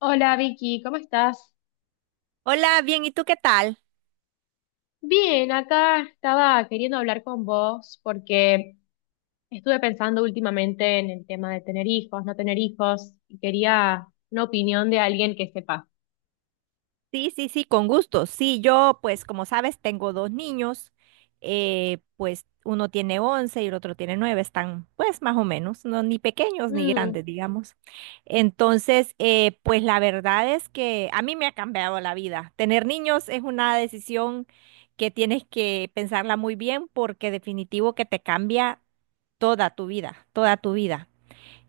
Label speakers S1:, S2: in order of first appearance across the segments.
S1: Hola Vicky, ¿cómo estás?
S2: Hola, bien, ¿y tú qué tal?
S1: Bien, acá estaba queriendo hablar con vos porque estuve pensando últimamente en el tema de tener hijos, no tener hijos, y quería una opinión de alguien que sepa.
S2: Sí, sí, sí, con gusto. Sí, yo, pues como sabes, tengo dos niños, pues uno tiene 11 y el otro tiene 9. Están pues más o menos, no ni pequeños ni
S1: Mm,
S2: grandes, digamos. Entonces, pues la verdad es que a mí me ha cambiado la vida. Tener niños es una decisión que tienes que pensarla muy bien porque definitivo que te cambia toda tu vida, toda tu vida.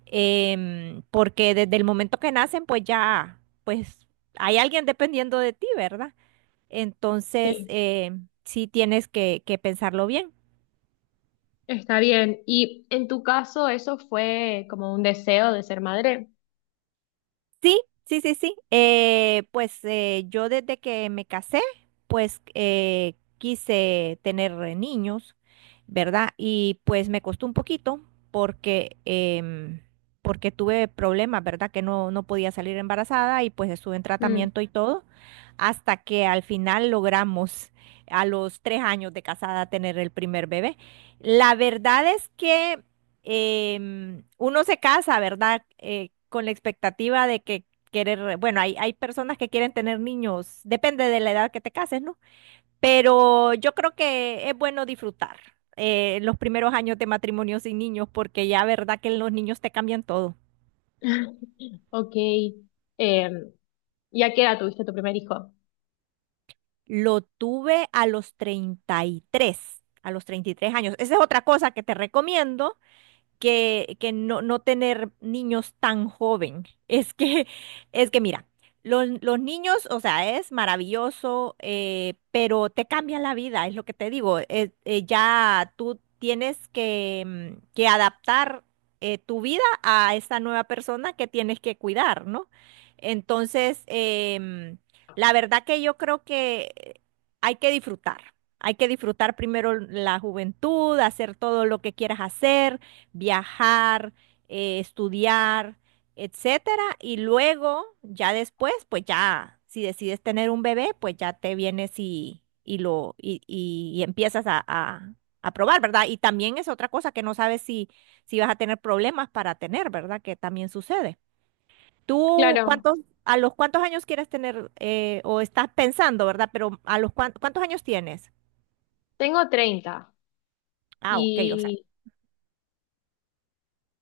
S2: Porque desde el momento que nacen, pues ya, pues hay alguien dependiendo de ti, ¿verdad? Entonces,
S1: sí,
S2: sí tienes que pensarlo bien.
S1: está bien. ¿Y en tu caso eso fue como un deseo de ser madre?
S2: Sí, sí, sí, sí. Pues yo desde que me casé, pues quise tener niños, ¿verdad? Y pues me costó un poquito porque, em, porque tuve problemas, ¿verdad? Que no, no podía salir embarazada y pues estuve en
S1: Mm,
S2: tratamiento y todo, hasta que al final logramos a los 3 años de casada tener el primer bebé. La verdad es que uno se casa, ¿verdad? Con la expectativa de que querer, bueno, hay personas que quieren tener niños, depende de la edad que te cases, ¿no? Pero yo creo que es bueno disfrutar los primeros años de matrimonio sin niños, porque ya, ¿verdad? Que los niños te cambian todo.
S1: ok. Em, ¿Y a qué edad tuviste tu primer hijo?
S2: Lo tuve a los 33, a los 33 años. Esa es otra cosa que te recomiendo que no, no tener niños tan joven. Es que mira, los niños, o sea, es maravilloso, pero te cambian la vida, es lo que te digo. Ya tú tienes que adaptar tu vida a esa nueva persona que tienes que cuidar, ¿no? Entonces, la verdad que yo creo que hay que disfrutar. Hay que disfrutar primero la juventud, hacer todo lo que quieras hacer, viajar, estudiar, etcétera. Y luego, ya después, pues ya, si decides tener un bebé, pues ya te vienes y empiezas a probar, ¿verdad? Y también es otra cosa que no sabes si, si vas a tener problemas para tener, ¿verdad? Que también sucede. ¿Tú
S1: Claro,
S2: cuántos, a los cuántos años quieres tener, o estás pensando, ¿verdad? Pero a los cuántos años tienes?
S1: tengo 30
S2: Ah, ok, o sea,
S1: y...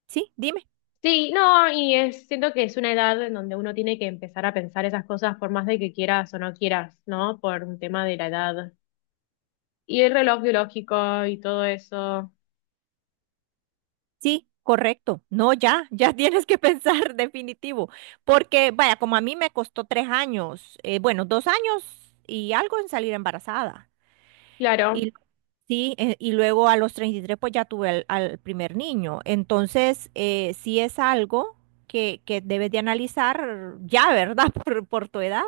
S2: sí, dime.
S1: Sí, no, siento que es una edad en donde uno tiene que empezar a pensar esas cosas por más de que quieras o no quieras, ¿no? Por un tema de la edad. Y el reloj biológico y todo eso.
S2: Sí, correcto. No, ya, ya tienes que pensar definitivo. Porque, vaya, como a mí me costó 3 años, bueno, 2 años y algo en salir embarazada.
S1: Claro,
S2: Y sí, y luego a los 33 pues ya tuve al primer niño. Entonces, sí es algo que debes de analizar ya, ¿verdad? Por tu edad.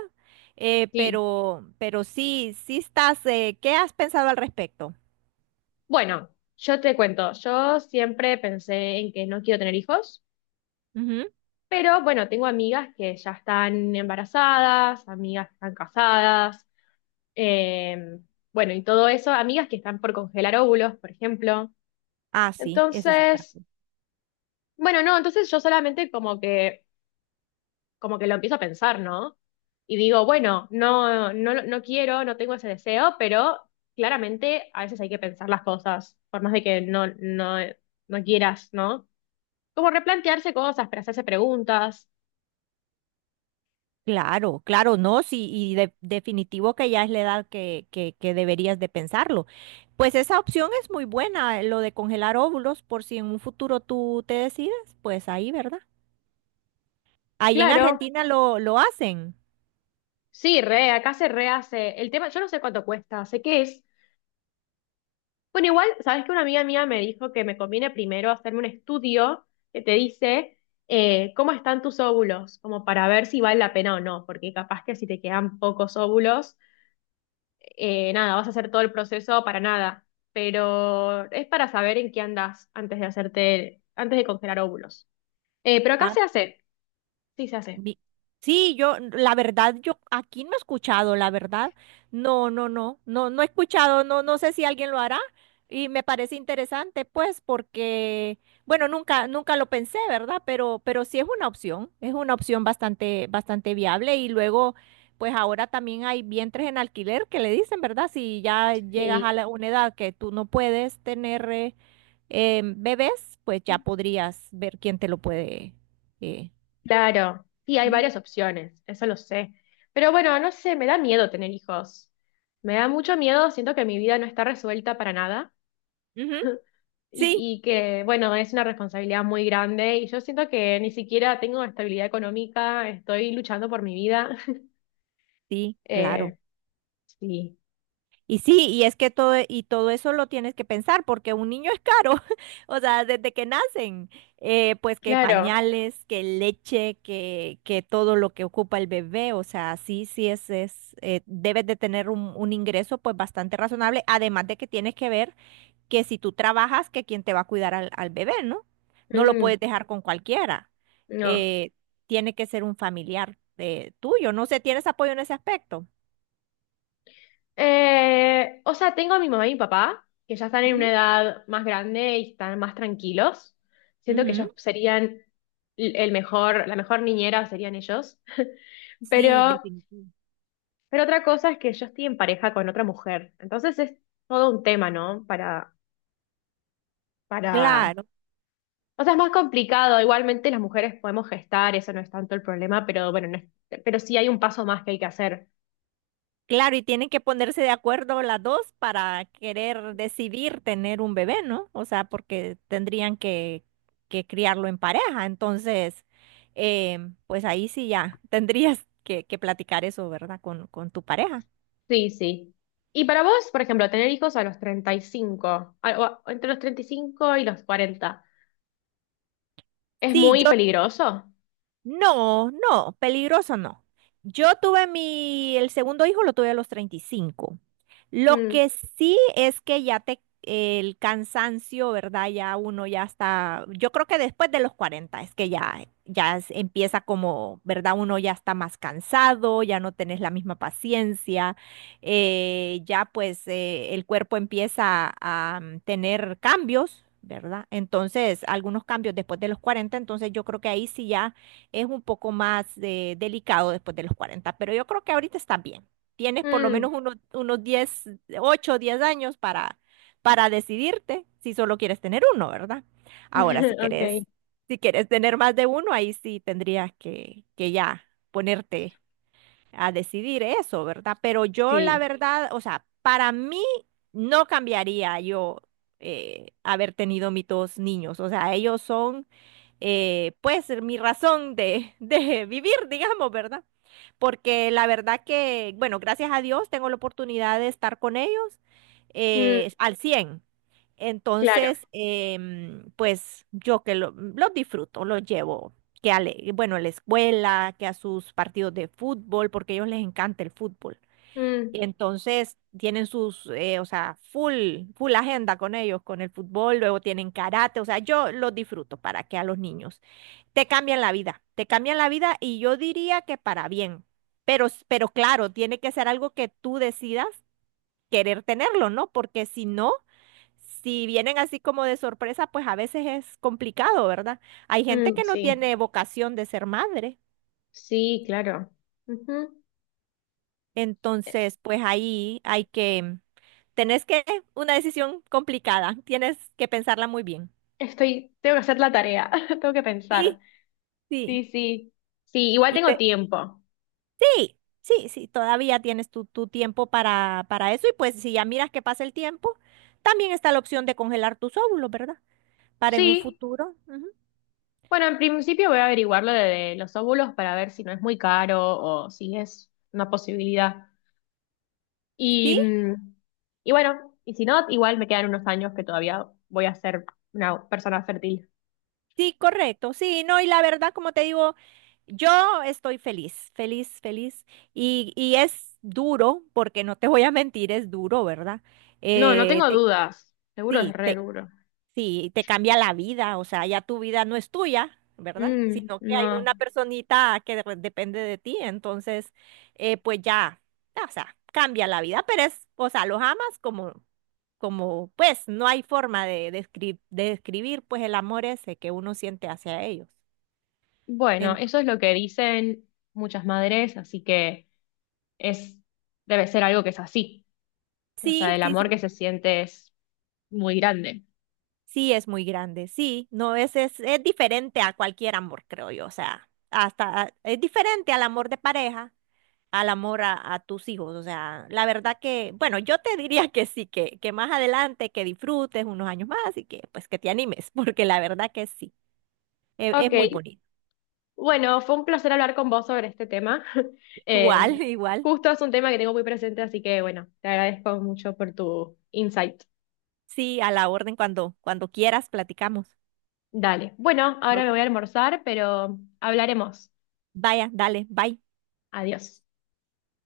S2: Eh,
S1: sí.
S2: pero, pero sí, sí estás, ¿qué has pensado al respecto?
S1: Bueno, yo te cuento, yo siempre pensé en que no quiero tener hijos,
S2: Ujú.
S1: pero bueno, tengo amigas que ya están embarazadas, amigas que están casadas, eh, bueno, y todo eso, amigas que están por congelar óvulos, por ejemplo.
S2: Ah, sí, ese es otra.
S1: Entonces, bueno, no, entonces yo solamente como que lo empiezo a pensar, ¿no? Y digo, bueno, no, no, no quiero, no tengo ese deseo, pero claramente a veces hay que pensar las cosas, por más de que no, no, no quieras, ¿no? Como replantearse cosas, pero hacerse preguntas.
S2: Claro, claro, no, sí, y definitivo que ya es la edad que deberías de pensarlo. Pues esa opción es muy buena, lo de congelar óvulos, por si en un futuro tú te decides, pues ahí, ¿verdad? Ahí en
S1: Claro,
S2: Argentina lo hacen.
S1: sí, re, acá se rehace. El tema, yo no sé cuánto cuesta, sé qué es. Bueno, igual, sabes que una amiga mía me dijo que me conviene primero hacerme un estudio que te dice cómo están tus óvulos, como para ver si vale la pena o no, porque capaz que si te quedan pocos óvulos, nada, vas a hacer todo el proceso para nada, pero es para saber en qué andas antes de hacerte, antes de congelar óvulos. Pero acá
S2: Ah,
S1: se hace.
S2: Vi- Sí, yo, la verdad, yo aquí no he escuchado, la verdad. No, no, no, no, no he escuchado, no, no sé si alguien lo hará y me parece interesante, pues, porque, bueno, nunca, nunca lo pensé, ¿verdad? Pero sí es una opción bastante, bastante viable y luego, pues ahora también hay vientres en alquiler que le dicen, ¿verdad? Si ya llegas a
S1: Sí,
S2: una edad que tú no puedes tener bebés, pues ya podrías ver quién te lo puede. eh,
S1: claro. Sí, hay
S2: Ujú.
S1: varias opciones, eso lo sé. Pero bueno, no sé, me da miedo tener hijos. Me da mucho miedo, siento que mi vida no está resuelta para nada
S2: Ujú. Sí,
S1: y, que, bueno, es una responsabilidad muy grande y yo siento que ni siquiera tengo estabilidad económica, estoy luchando por mi vida.
S2: sí, claro.
S1: Eh, sí,
S2: Y sí, y es que todo, y todo eso lo tienes que pensar, porque un niño es caro, o sea, desde que nacen, pues que
S1: claro.
S2: pañales, que leche, que todo lo que ocupa el bebé, o sea, sí, sí es, debes de tener un ingreso pues bastante razonable, además de que tienes que ver que si tú trabajas, que quién te va a cuidar al bebé, ¿no? No lo
S1: Mm.
S2: puedes dejar con cualquiera.
S1: No.
S2: Eh, Tiene que ser un familiar, tuyo, no sé, ¿tienes apoyo en ese aspecto?
S1: O sea, tengo a mi mamá y mi papá, que ya están en una edad más grande y están más tranquilos. Siento que ellos
S2: Ujú.
S1: serían el mejor, la mejor niñera serían ellos.
S2: Sí,
S1: Pero,
S2: definitivo.
S1: pero otra cosa es que yo estoy en pareja con otra mujer. Entonces es todo un tema, ¿no? Para, para.
S2: Claro,
S1: O sea, es más complicado. Igualmente las mujeres podemos gestar, eso no es tanto el problema, pero bueno, no es- pero sí hay un paso más que hay que hacer.
S2: claro, y tienen que ponerse de acuerdo las dos para querer decidir tener un bebé, ¿no? O sea, porque tendrían que criarlo en pareja. Entonces, eh, pues ahí sí ya tendrías que platicar eso, ¿verdad? Con tu pareja.
S1: Sí, sí. Y para vos, por ejemplo, tener hijos a los 35, entre los 35 y los 40, ¿es
S2: Sí,
S1: muy
S2: yo
S1: peligroso?
S2: no, no, peligroso no. Yo tuve el segundo hijo lo tuve a los 35. Lo
S1: Mm,
S2: que sí es que ya el cansancio, ¿verdad? Ya uno ya está, yo creo que después de los 40 es que ya empieza como, ¿verdad? Uno ya está más cansado, ya no tenés la misma paciencia, ya pues el cuerpo empieza a tener cambios. ¿Verdad? Entonces, algunos cambios después de los 40. Entonces yo creo que ahí sí ya es un poco más delicado después de los 40, pero yo creo que ahorita está bien. Tienes por lo
S1: mm,
S2: menos unos 10 8 o 10 años para, decidirte si solo quieres tener uno, ¿verdad? Ahora, si
S1: ok,
S2: quieres, tener más de uno, ahí sí tendrías que ya ponerte a decidir eso, ¿verdad? Pero yo la
S1: sí.
S2: verdad, o sea, para mí no cambiaría yo haber tenido mis dos niños, o sea, ellos son pues mi razón de, de vivir, digamos, ¿verdad? Porque la verdad que, bueno, gracias a Dios tengo la oportunidad de estar con ellos
S1: Mm,
S2: al 100.
S1: claro.
S2: Entonces, pues yo que los disfruto, los llevo, que bueno, a la escuela, que a sus partidos de fútbol, porque a ellos les encanta el fútbol.
S1: Mm,
S2: Y entonces tienen sus, o sea, full, full agenda con ellos, con el fútbol, luego tienen karate, o sea, yo los disfruto para que a los niños te cambian la vida, te cambian la vida y yo diría que para bien. Pero claro, tiene que ser algo que tú decidas querer tenerlo, ¿no? Porque si no, si vienen así como de sorpresa, pues a veces es complicado, ¿verdad? Hay gente
S1: mm,
S2: que no
S1: sí,
S2: tiene vocación de ser madre.
S1: sí, claro. Ujú. Eh,
S2: Entonces, pues ahí hay que, tenés que, una decisión complicada, tienes que pensarla muy bien.
S1: Estoy, tengo que hacer la tarea, tengo que pensar.
S2: Sí, sí.
S1: Sí, sí. Sí, igual
S2: Y
S1: tengo
S2: ve-
S1: tiempo.
S2: Sí, sí, sí, todavía tienes tu tiempo para, eso y pues si ya miras que pasa el tiempo, también está la opción de congelar tus óvulos, ¿verdad? Para en un
S1: Sí.
S2: futuro. Ujú.
S1: Bueno, en principio voy a averiguar lo de los óvulos para ver si no es muy caro o si es una posibilidad. Y,
S2: Sí,
S1: mm, y bueno, y si no, igual me quedan unos años que todavía voy a ser una persona fértil.
S2: sí, correcto. Sí, no, y la verdad, como te digo, yo estoy feliz, feliz, feliz. Y es duro, porque no te voy a mentir, es duro, ¿verdad?
S1: No, no
S2: Eh,
S1: tengo
S2: te-
S1: dudas. Seguro es
S2: sí,
S1: re
S2: te,
S1: duro.
S2: Sí, te cambia la vida, o sea, ya tu vida no es tuya, ¿verdad?
S1: Mm,
S2: Sino que hay
S1: no.
S2: una personita que depende de ti, entonces, pues ya, o sea, cambia la vida, pero es, o sea, los amas como, como, pues, no hay forma de describir, pues, el amor ese que uno siente hacia ellos.
S1: Bueno,
S2: Ento-
S1: eso es lo que dicen muchas madres, así que es, debe ser algo que es así. O sea,
S2: sí,
S1: el
S2: sí,
S1: amor
S2: sí,
S1: que se siente es muy grande.
S2: sí, es muy grande, sí, no, es diferente a cualquier amor, creo yo, o sea, hasta es diferente al amor de pareja. Al amor a tus hijos. O sea, la verdad que, bueno, yo te diría que sí, que más adelante, que disfrutes unos años más y que pues que te animes, porque la verdad que sí, es
S1: Ok,
S2: muy bonito.
S1: bueno, fue un placer hablar con vos sobre este tema.
S2: Igual,
S1: Eh,
S2: igual.
S1: justo es un tema que tengo muy presente, así que bueno, te agradezco mucho por tu insight.
S2: Sí, a la orden cuando quieras, platicamos.
S1: Dale. Bueno, ahora me
S2: Ok.
S1: voy a almorzar, pero hablaremos.
S2: Vaya, dale, bye.
S1: Adiós.